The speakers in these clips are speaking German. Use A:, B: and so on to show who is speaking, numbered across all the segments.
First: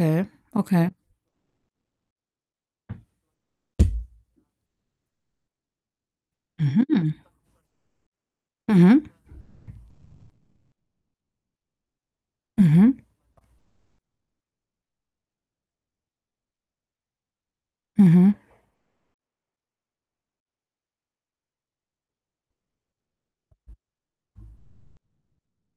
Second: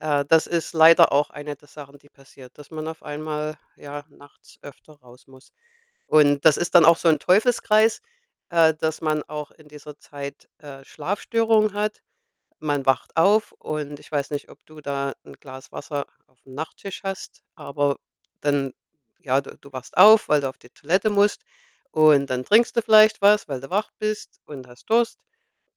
A: Äh, das ist
B: okay.
A: leider auch eine der Sachen, die passiert, dass man auf einmal, ja, nachts öfter raus muss. Und das ist dann auch so
B: Mhm.
A: 'n Teufelskreis, äh, dass
B: Mhm.
A: man auch in dieser Zeit, äh, Schlafstörungen hat. Man
B: Mhm.
A: wacht auf, und ich weiß nicht, ob du da 'n Glas Wasser auf'm Nachttisch hast, aber
B: Mhm.
A: dann ja, d du wachst auf, weil du auf die Toilette musst. Und dann trinkst du vielleicht was, weil du wach bist und hast Durst.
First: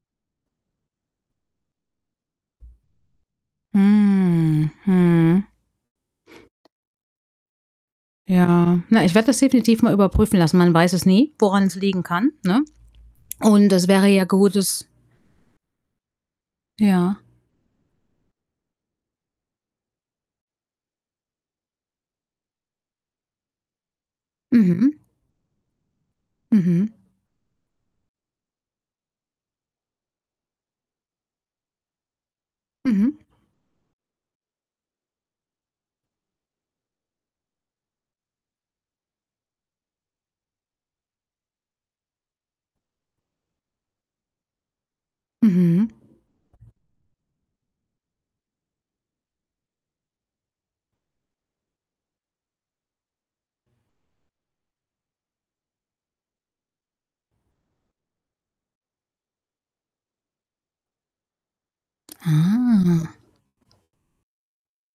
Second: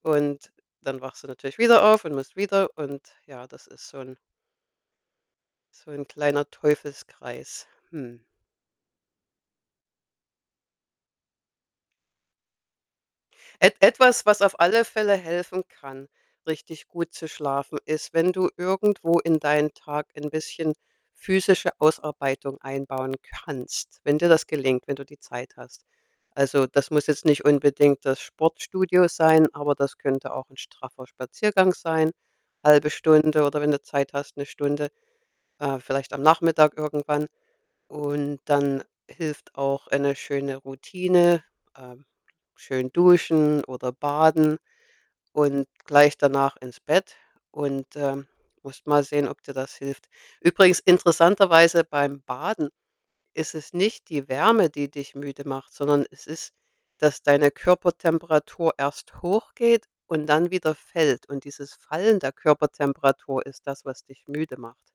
A: Und dann wachst du natürlich wieder auf und musst wieder. Und ja, das ist so 'n
B: Hm. Mhm.
A: so 'n kleiner Teufelskreis, mhm.
B: Ja. Na, ich werde das definitiv mal überprüfen lassen. Man weiß es nie, woran es liegen kann, ne? Und
A: Et
B: das wäre
A: etwas,
B: ja
A: was
B: gut,
A: auf
B: das
A: alle Fälle helfen kann, richtig gut
B: Ja.
A: zu schlafen, ist, wenn du irgendwo in deinen Tag ein bisschen physische Ausarbeitung einbauen kannst, wenn dir das gelingt, wenn
B: Mhm.
A: du die Zeit hast. Also, das
B: Mhm.
A: muss jetzt nicht unbedingt das Sportstudio sein, aber das könnte auch 'n straffer Spaziergang sein, 1/2
B: Mhm.
A: Stunde oder, wenn du Zeit hast, 1 Stunde, äh, vielleicht am Nachmittag irgendwann. Und dann hilft auch eine schöne Routine, ähm, schön duschen oder baden und
B: Mhm.
A: gleich danach ins Bett. Und, äh, musst mal sehen, ob dir das hilft. Übrigens interessanterweise beim Baden ist es nicht die Wärme, die dich müde macht, sondern es ist, dass deine Körpertemperatur erst hochgeht und dann wieder fällt. Und dieses Fallen der
B: Ah.
A: Körpertemperatur ist das, was dich müde macht.